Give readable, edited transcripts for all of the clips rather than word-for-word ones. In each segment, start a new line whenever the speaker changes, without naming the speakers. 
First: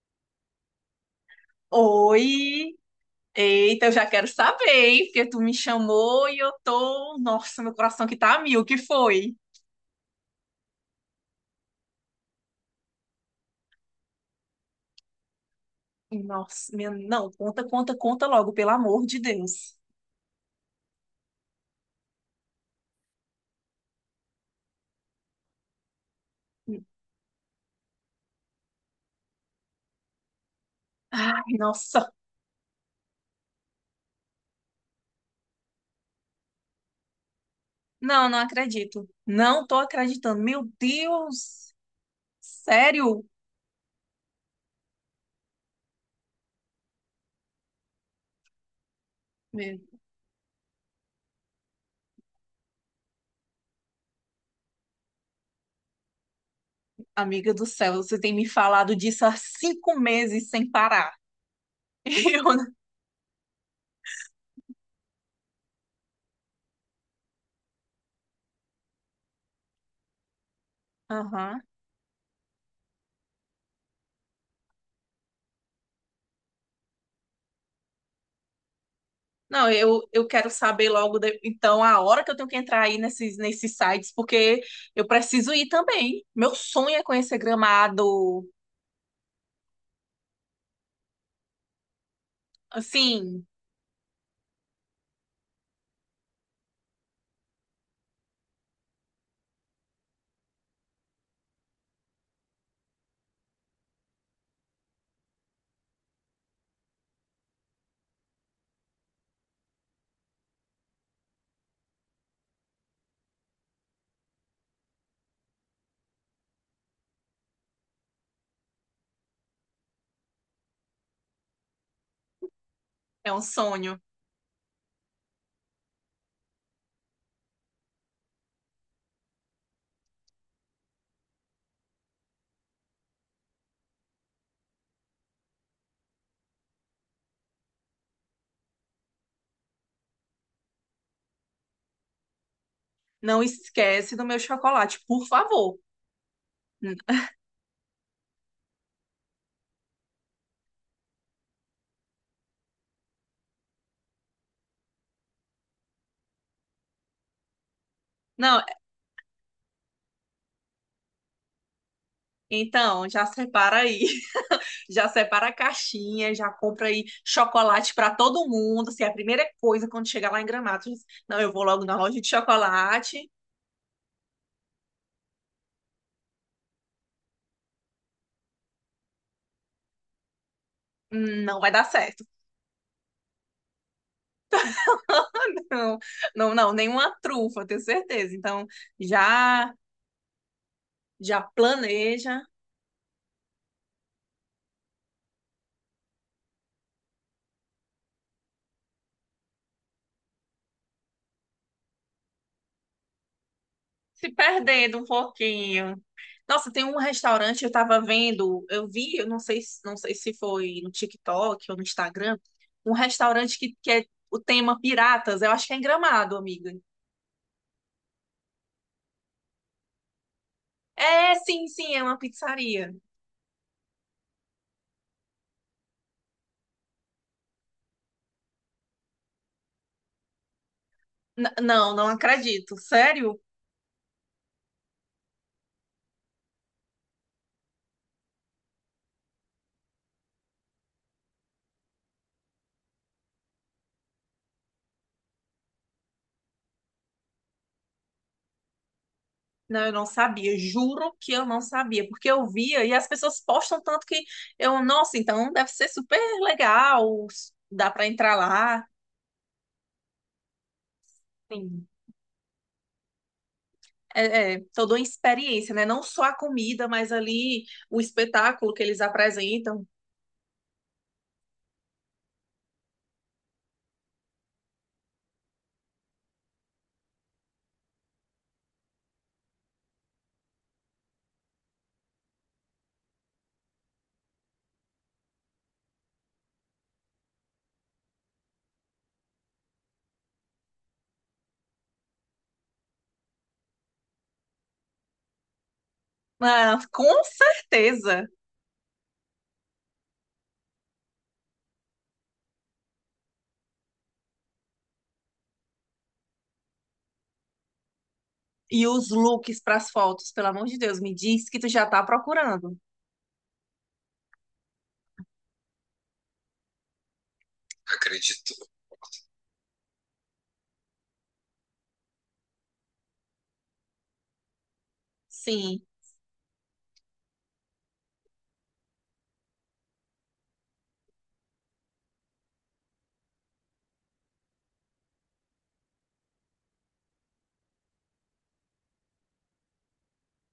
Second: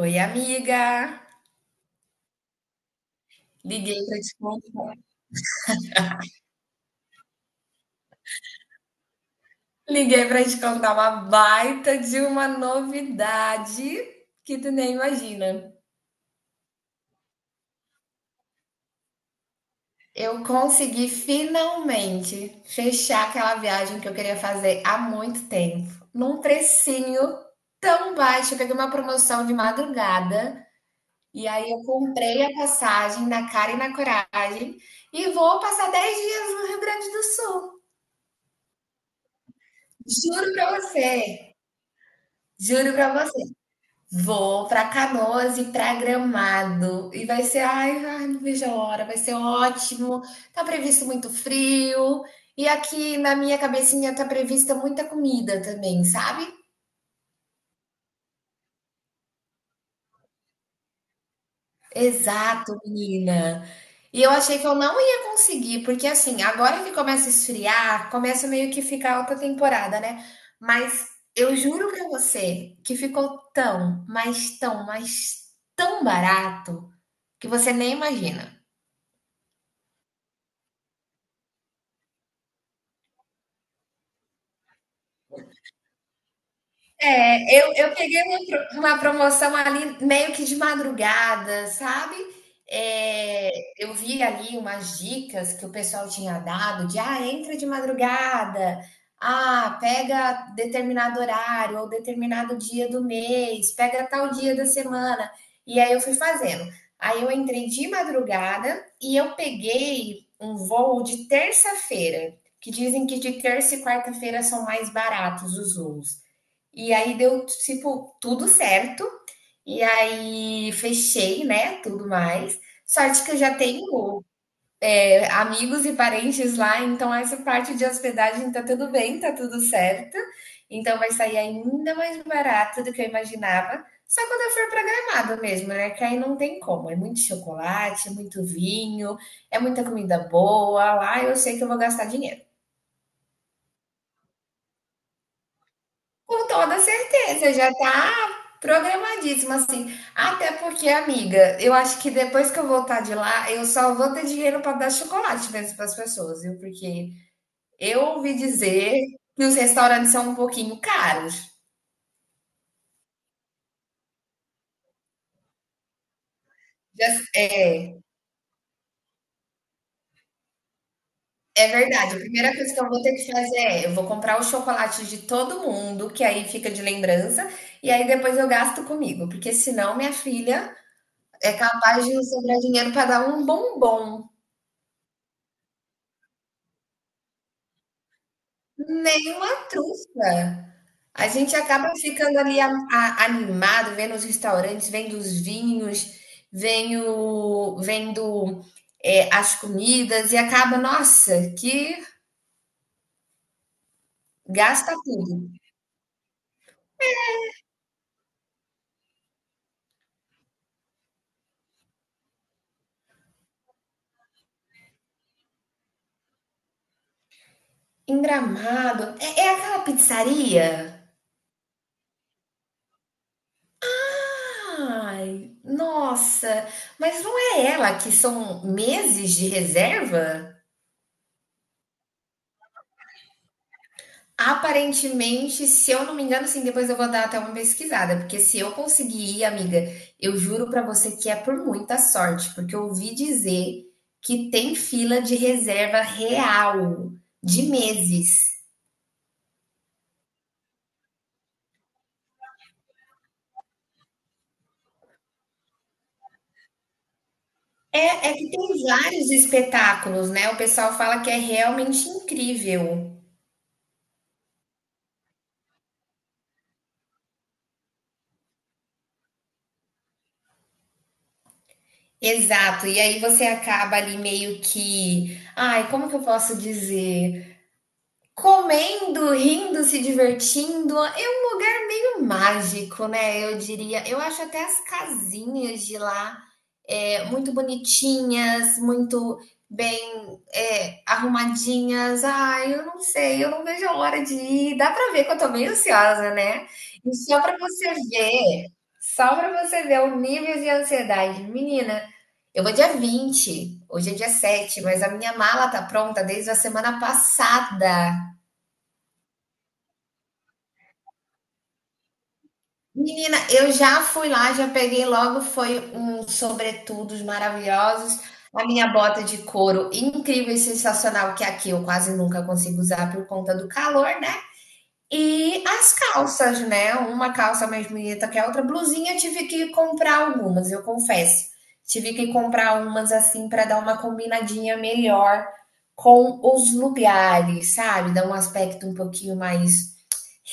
Oi, amiga!
Oi! Eita, eu
Liguei
já
para
quero
te
saber,
contar,
hein? Porque tu me chamou e eu tô. Nossa, meu coração que tá a mil, o que foi?
liguei para te contar uma baita de uma novidade que tu nem imagina.
Nossa, minha... não, conta logo, pelo amor de Deus.
Eu consegui finalmente fechar aquela viagem que eu queria fazer há muito tempo, num precinho tão baixo. Eu peguei uma promoção de madrugada e
Ai,
aí eu
nossa.
comprei a passagem na cara e na coragem e vou passar 10 dias no Rio Grande do Sul.
Não, não acredito. Não tô acreditando.
Juro
Meu
para você,
Deus!
juro para
Sério?
você. Vou para Canoas e para Gramado. E vai ser, ai, ai, não vejo a hora, vai ser
Meu-
ótimo. Tá previsto muito frio. E aqui na minha cabecinha tá prevista muita comida também, sabe?
Amiga do céu, você tem me falado disso há 5 meses sem parar. Eu...
Exato,
não-
menina. E eu achei que eu não ia conseguir, porque assim, agora que começa a esfriar, começa meio que ficar alta temporada, né? Mas eu
Aham.
juro pra você que ficou tão, mas tão, mas tão barato que você nem imagina.
Não, eu quero saber logo, de- então, a hora que eu tenho que entrar aí nesses sites, porque eu preciso ir também. Meu sonho é conhecer
Eu peguei uma,
Gramado.
uma promoção ali meio que de madrugada, sabe?
Assim,
É, eu vi ali umas dicas que o pessoal tinha dado de ah, entra de madrugada, ah, pega determinado horário ou determinado dia do mês, pega tal dia da semana. E aí eu fui fazendo. Aí eu entrei de madrugada e eu peguei um voo de terça-feira, que dizem que de terça e quarta-feira são mais baratos os voos. E aí deu, tipo, tudo certo. E aí fechei, né, tudo mais. Sorte que
é
eu
um
já
sonho.
tenho amigos e parentes lá, então essa parte de hospedagem tá tudo bem, tá tudo certo. Então vai sair ainda mais barato do que eu imaginava. Só quando eu for para Gramado mesmo, né? Que aí não tem como. É muito chocolate, é muito vinho, é muita comida boa. Lá eu sei que eu vou gastar dinheiro.
Não esquece do meu chocolate, por favor.
Com toda
N-
certeza, já tá programadíssimo assim. Até porque, amiga, eu acho que depois que eu voltar de lá, eu só vou ter dinheiro para dar chocolate mesmo para as pessoas, viu? Porque eu ouvi
Não,
dizer que os restaurantes são um pouquinho caros.
então, já separa aí. Já separa a caixinha, já compra aí
Já-
chocolate
é,
para todo mundo. Se é a primeira coisa quando chegar lá em Gramado, você diz, não, eu vou
é
logo na
verdade. A
loja de
primeira coisa que eu vou ter
chocolate.
que fazer é, eu vou comprar o chocolate de todo mundo, que aí fica de lembrança, e aí depois eu gasto comigo, porque senão minha filha é
Não vai dar
capaz de não
certo.
sobrar dinheiro para dar um bombom.
Não, não, não, nenhuma trufa, eu tenho certeza. Então,
Nenhuma
já
trufa. A
já
gente acaba ficando
planeja
ali animado, vendo os restaurantes, vendo os vinhos, vendo as comidas e acaba, nossa, que
se
gasta
perdendo um
tudo.
pouquinho. Nossa, tem um restaurante, eu tava vendo, eu vi, eu não sei, se- não sei se foi no TikTok ou no Instagram, um restaurante que é o tema piratas, eu acho que é em Gramado, amiga.
Em Gramado, é, é aquela pizzaria?
É, sim, é uma pizzaria.
Ai, nossa, mas não é ela que são meses de reserva?
N- não, não acredito. Sério?
Aparentemente, se eu não me engano, sim, depois eu vou dar até uma pesquisada, porque se eu conseguir ir, amiga, eu juro pra você que é por muita sorte, porque eu ouvi dizer que tem fila de reserva real, de meses.
Não, eu não sabia, juro que eu não sabia, porque eu via e as pessoas postam tanto que eu, nossa, então deve ser super legal, dá para
É, é
entrar
que tem
lá.
vários espetáculos, né? O pessoal fala que é
Enfim,
realmente incrível.
é toda uma experiência, né? Não só a comida, mas ali o espetáculo que eles apresentam.
Exato, e aí você acaba ali meio que, ai, como que eu posso dizer? Comendo, rindo, se divertindo, é um lugar meio mágico, né? Eu diria. Eu acho até as casinhas de lá muito bonitinhas, muito bem arrumadinhas. Ai, eu não sei, eu não vejo a hora de ir. Dá para ver que eu tô meio ansiosa, né?
Ah,
E
com
só para você
certeza.
ver, só para você ver o nível de ansiedade, menina. Eu vou dia 20. Hoje é dia 7, mas a minha mala tá pronta desde a semana passada.
E os looks para as fotos, pelo amor de Deus, me diz que tu já tá procurando.
Menina, eu já fui lá, já peguei logo, foi uns sobretudos maravilhosos,
Acredito.
a minha bota de couro incrível e sensacional, que aqui eu quase nunca consigo usar por conta do calor, né? E
Sim.
as calças, né? Uma calça mais bonita que a outra, blusinha, eu tive que comprar algumas, eu confesso. Tive que comprar umas assim para dar uma combinadinha melhor com os lugares, sabe? Dar um aspecto um pouquinho mais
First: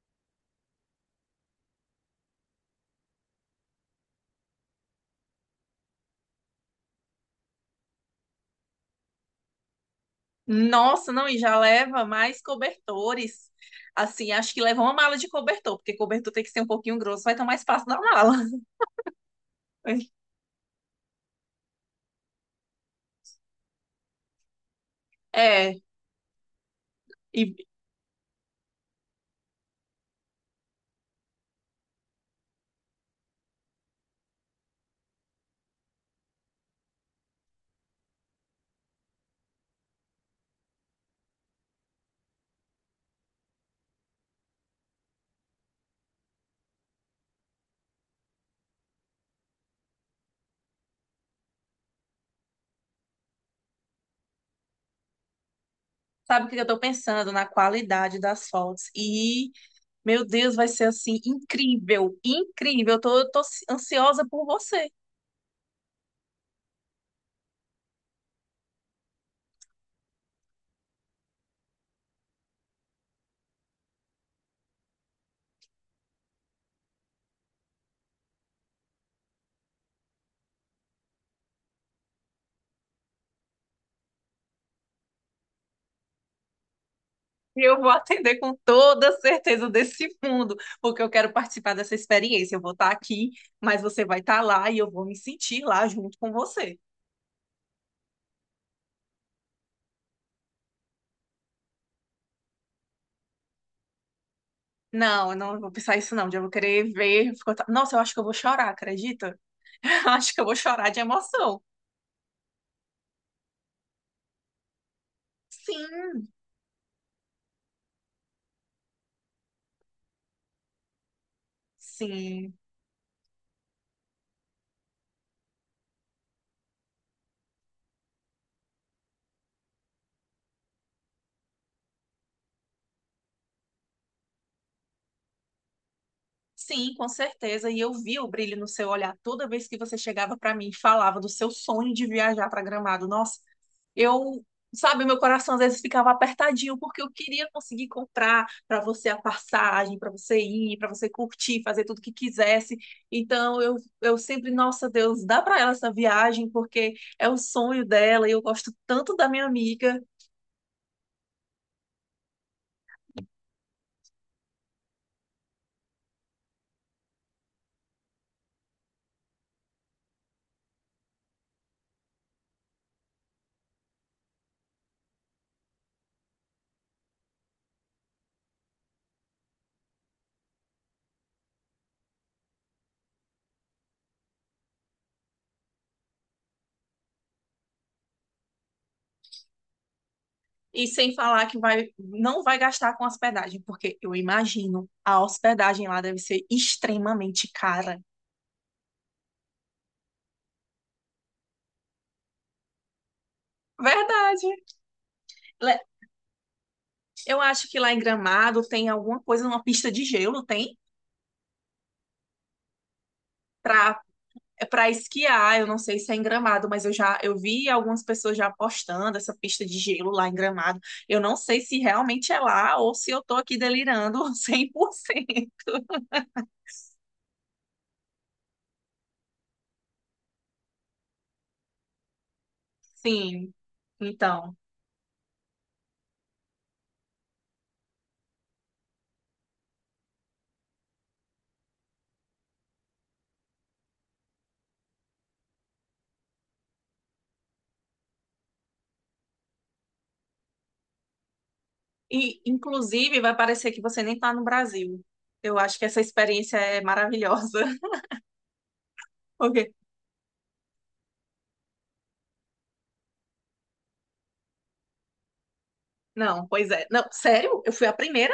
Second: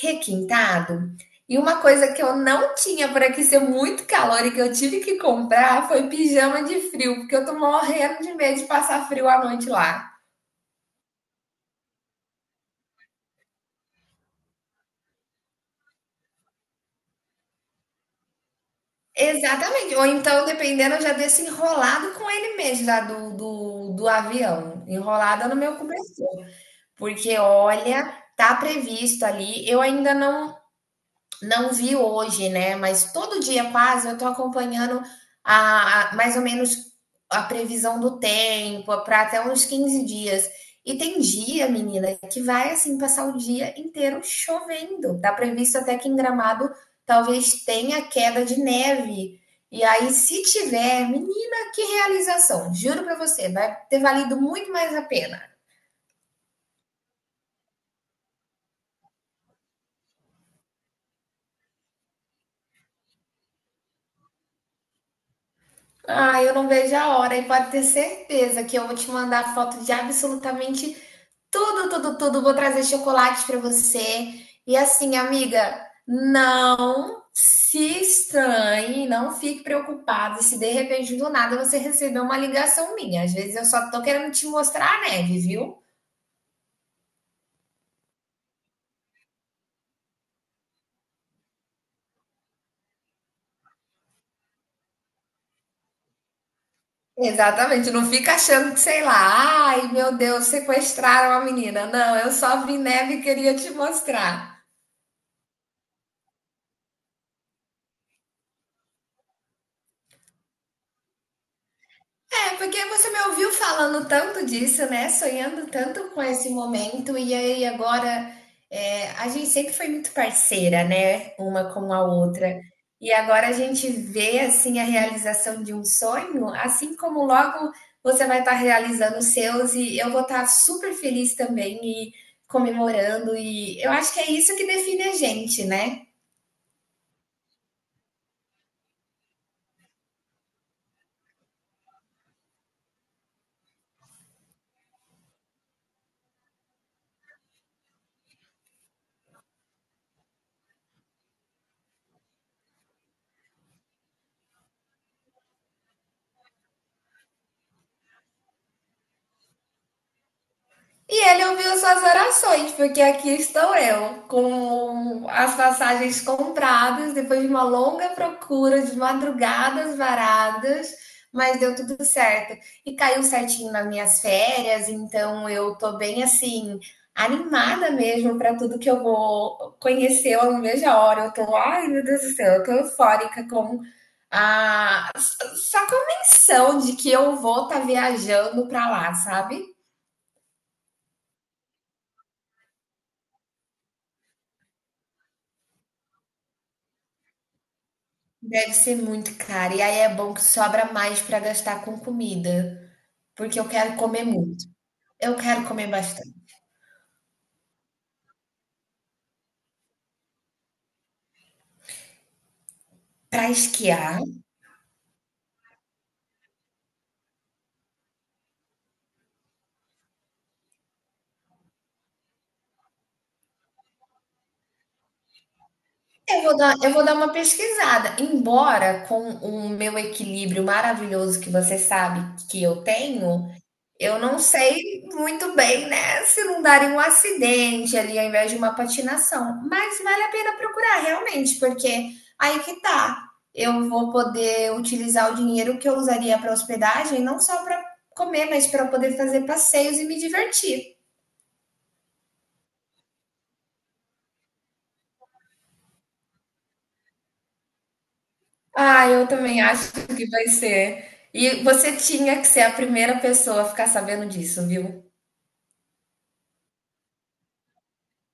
requintado. E uma coisa que eu não tinha por aqui ser muito calor e que eu tive que comprar foi pijama de frio, porque eu tô morrendo de medo de passar frio à noite lá.
Nossa, não, e já leva mais cobertores. Assim, acho que leva uma mala de cobertor, porque cobertor tem que ser um pouquinho grosso, vai tomar espaço na mala.
Exatamente. Ou então, dependendo, eu já desço enrolado com ele mesmo, já do avião, enrolada no meu
É,
cobertor. Porque,
e
olha, tá previsto ali. Eu ainda não, não vi hoje, né? Mas todo dia quase eu tô acompanhando a mais ou menos a previsão do tempo para até uns 15 dias. E tem dia, menina, que vai assim passar o dia inteiro chovendo. Tá previsto até que em Gramado talvez tenha queda de neve. E aí, se tiver, menina, que realização! Juro para você, vai ter valido muito mais a pena.
sabe o que eu tô pensando? Na qualidade das fotos. E, meu Deus, vai ser assim, incrível, incrível. Eu tô ansiosa por você.
Ah, eu não vejo a hora e pode ter certeza que eu vou te mandar foto de absolutamente tudo, tudo, tudo. Vou trazer chocolates para você. E assim, amiga, não se estranhe, não fique preocupado se de repente do nada você receber uma ligação minha. Às vezes eu só tô querendo te mostrar a neve, viu?
E eu vou atender com toda certeza desse mundo, porque eu quero participar dessa experiência. Eu vou estar aqui, mas você vai estar lá e eu vou me sentir lá junto com você.
Exatamente, não fica achando que, sei lá, ai meu Deus, sequestraram a menina. Não, eu só vi neve e queria te mostrar.
Não, eu não vou pensar isso não. Eu vou querer ver. Ficou ta- Nossa, eu acho que eu vou chorar, acredita? Eu acho que eu vou chorar de emoção.
É, porque você me ouviu falando tanto disso, né? Sonhando tanto com
Sim,
esse momento, e aí agora a gente sempre foi muito parceira, né? Uma com a
sim.
outra. E agora a gente vê assim a realização de um sonho, assim como logo você vai estar realizando os seus, e eu vou estar super feliz também e comemorando. E eu acho que é isso que define a gente, né?
Sim, com certeza. E eu vi o brilho no seu olhar toda vez que você chegava para mim e falava do seu sonho de viajar para Gramado. Nossa, eu, sabe, meu coração às vezes ficava apertadinho porque eu queria conseguir comprar para você a passagem, para você ir, para você curtir, fazer tudo que quisesse. Então eu, eu sempre, nossa Deus, dá para ela essa viagem porque é o sonho dela e eu gosto tanto da minha amiga.
E ele ouviu suas orações, porque aqui estou eu, com as passagens compradas, depois de uma longa procura, de madrugadas varadas, mas deu tudo certo. E caiu certinho nas minhas férias, então eu tô bem assim, animada mesmo para tudo que eu vou conhecer, eu não vejo a hora. Eu tô, ai meu Deus do céu, eu tô eufórica com a só a menção de que eu vou estar tá viajando para lá, sabe?
E sem falar que vai, não vai gastar com hospedagem, porque eu imagino a hospedagem lá deve ser extremamente cara.
Deve ser muito caro. E aí é bom que sobra mais para gastar com comida, porque eu quero comer
Verdade.
muito. Eu quero
Le-
comer bastante.
Eu acho que lá em Gramado tem alguma coisa, uma pista de gelo, tem?
Para
Pra,
esquiar,
é pra esquiar, eu não sei se é em Gramado, mas eu vi algumas pessoas já postando essa pista de gelo lá em Gramado. Eu não sei se realmente é lá ou se eu tô aqui delirando 100%.
eu vou dar uma pesquisada. Embora com o meu equilíbrio maravilhoso que você sabe que eu tenho,
Sim,
eu não
então.
sei muito bem, né, se não darem um acidente ali ao invés de uma patinação, mas vale a pena procurar realmente, porque aí que tá, eu vou poder utilizar o dinheiro que eu usaria para hospedagem, não só para comer, mas para poder fazer passeios e me divertir.
E, inclusive, vai parecer que você nem está no Brasil. Eu acho que essa experiência é maravilhosa.
Ah, eu também
Porque...
acho que vai ser. E você tinha que ser a primeira pessoa a ficar sabendo disso, viu?
não, pois é. Não, sério? Eu fui a primeira?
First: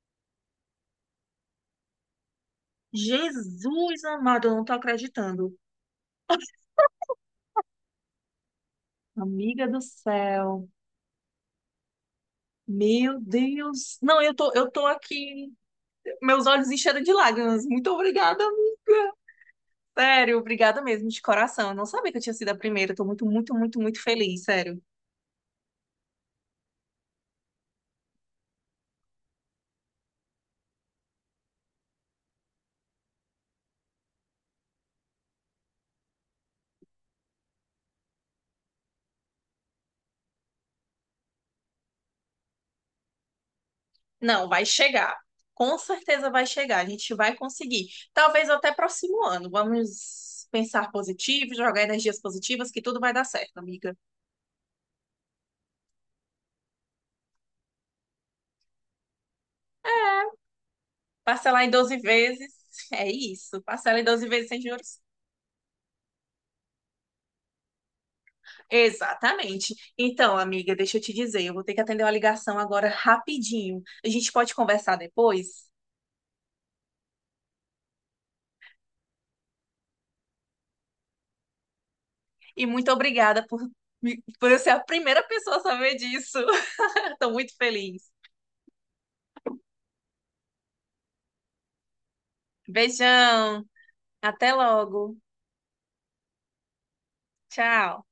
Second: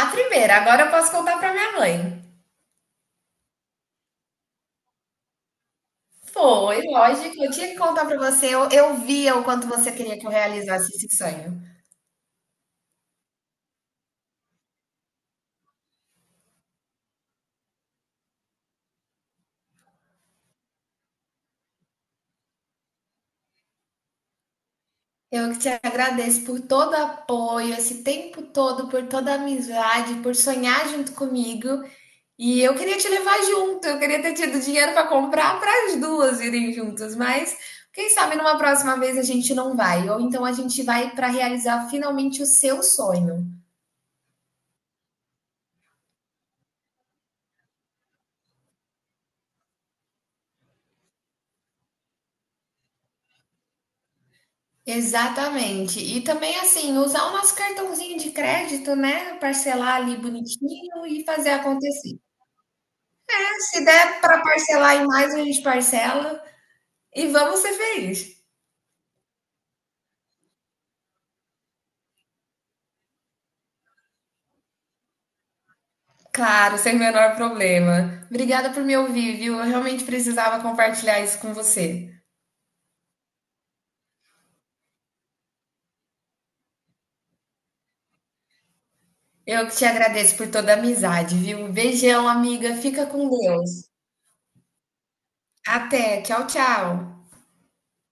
A primeira, agora eu posso contar para minha mãe.
Jesus amado, eu não tô acreditando.
Foi, lógico. Eu tinha que contar para você. Eu via o
Amiga
quanto
do
você queria que eu
céu.
realizasse esse sonho.
Meu Deus. Não, eu tô aqui. Meus olhos encheram de lágrimas. Muito obrigada, amiga. Sério, obrigada mesmo, de coração. Eu não sabia que eu tinha sido a primeira. Eu tô muito, muito, muito, muito feliz, sério.
Eu que te agradeço por todo o apoio, esse tempo todo, por toda a amizade, por sonhar junto comigo. E eu queria te levar junto. Eu queria ter tido dinheiro para comprar para as duas irem juntas, mas quem sabe numa próxima vez a gente não vai, ou então a gente vai para realizar finalmente o seu sonho.
Não, vai chegar. Com certeza vai chegar. A gente vai conseguir. Talvez até próximo ano. Vamos pensar positivo, jogar energias positivas, que tudo vai dar certo, amiga.
Exatamente. E também, assim, usar o nosso cartãozinho de crédito, né? Parcelar ali bonitinho e fazer
Parcelar em 12
acontecer.
vezes. É isso.
Se
Parcela em
der
12
para
vezes sem
parcelar
juros.
em mais, a gente parcela e vamos ser felizes.
Exatamente. Então, amiga, deixa eu te dizer, eu vou ter que atender uma ligação agora rapidinho. A gente pode conversar depois?
Claro, sem o menor problema. Obrigada por me ouvir, viu? Eu realmente precisava compartilhar isso com você.
E muito obrigada por, me- por eu ser a primeira pessoa a saber disso. Estou muito feliz.
Eu que te agradeço por toda a amizade, viu? Beijão, amiga. Fica com
Beijão.
Deus.
Até logo.
Até. Tchau, tchau.
Tchau.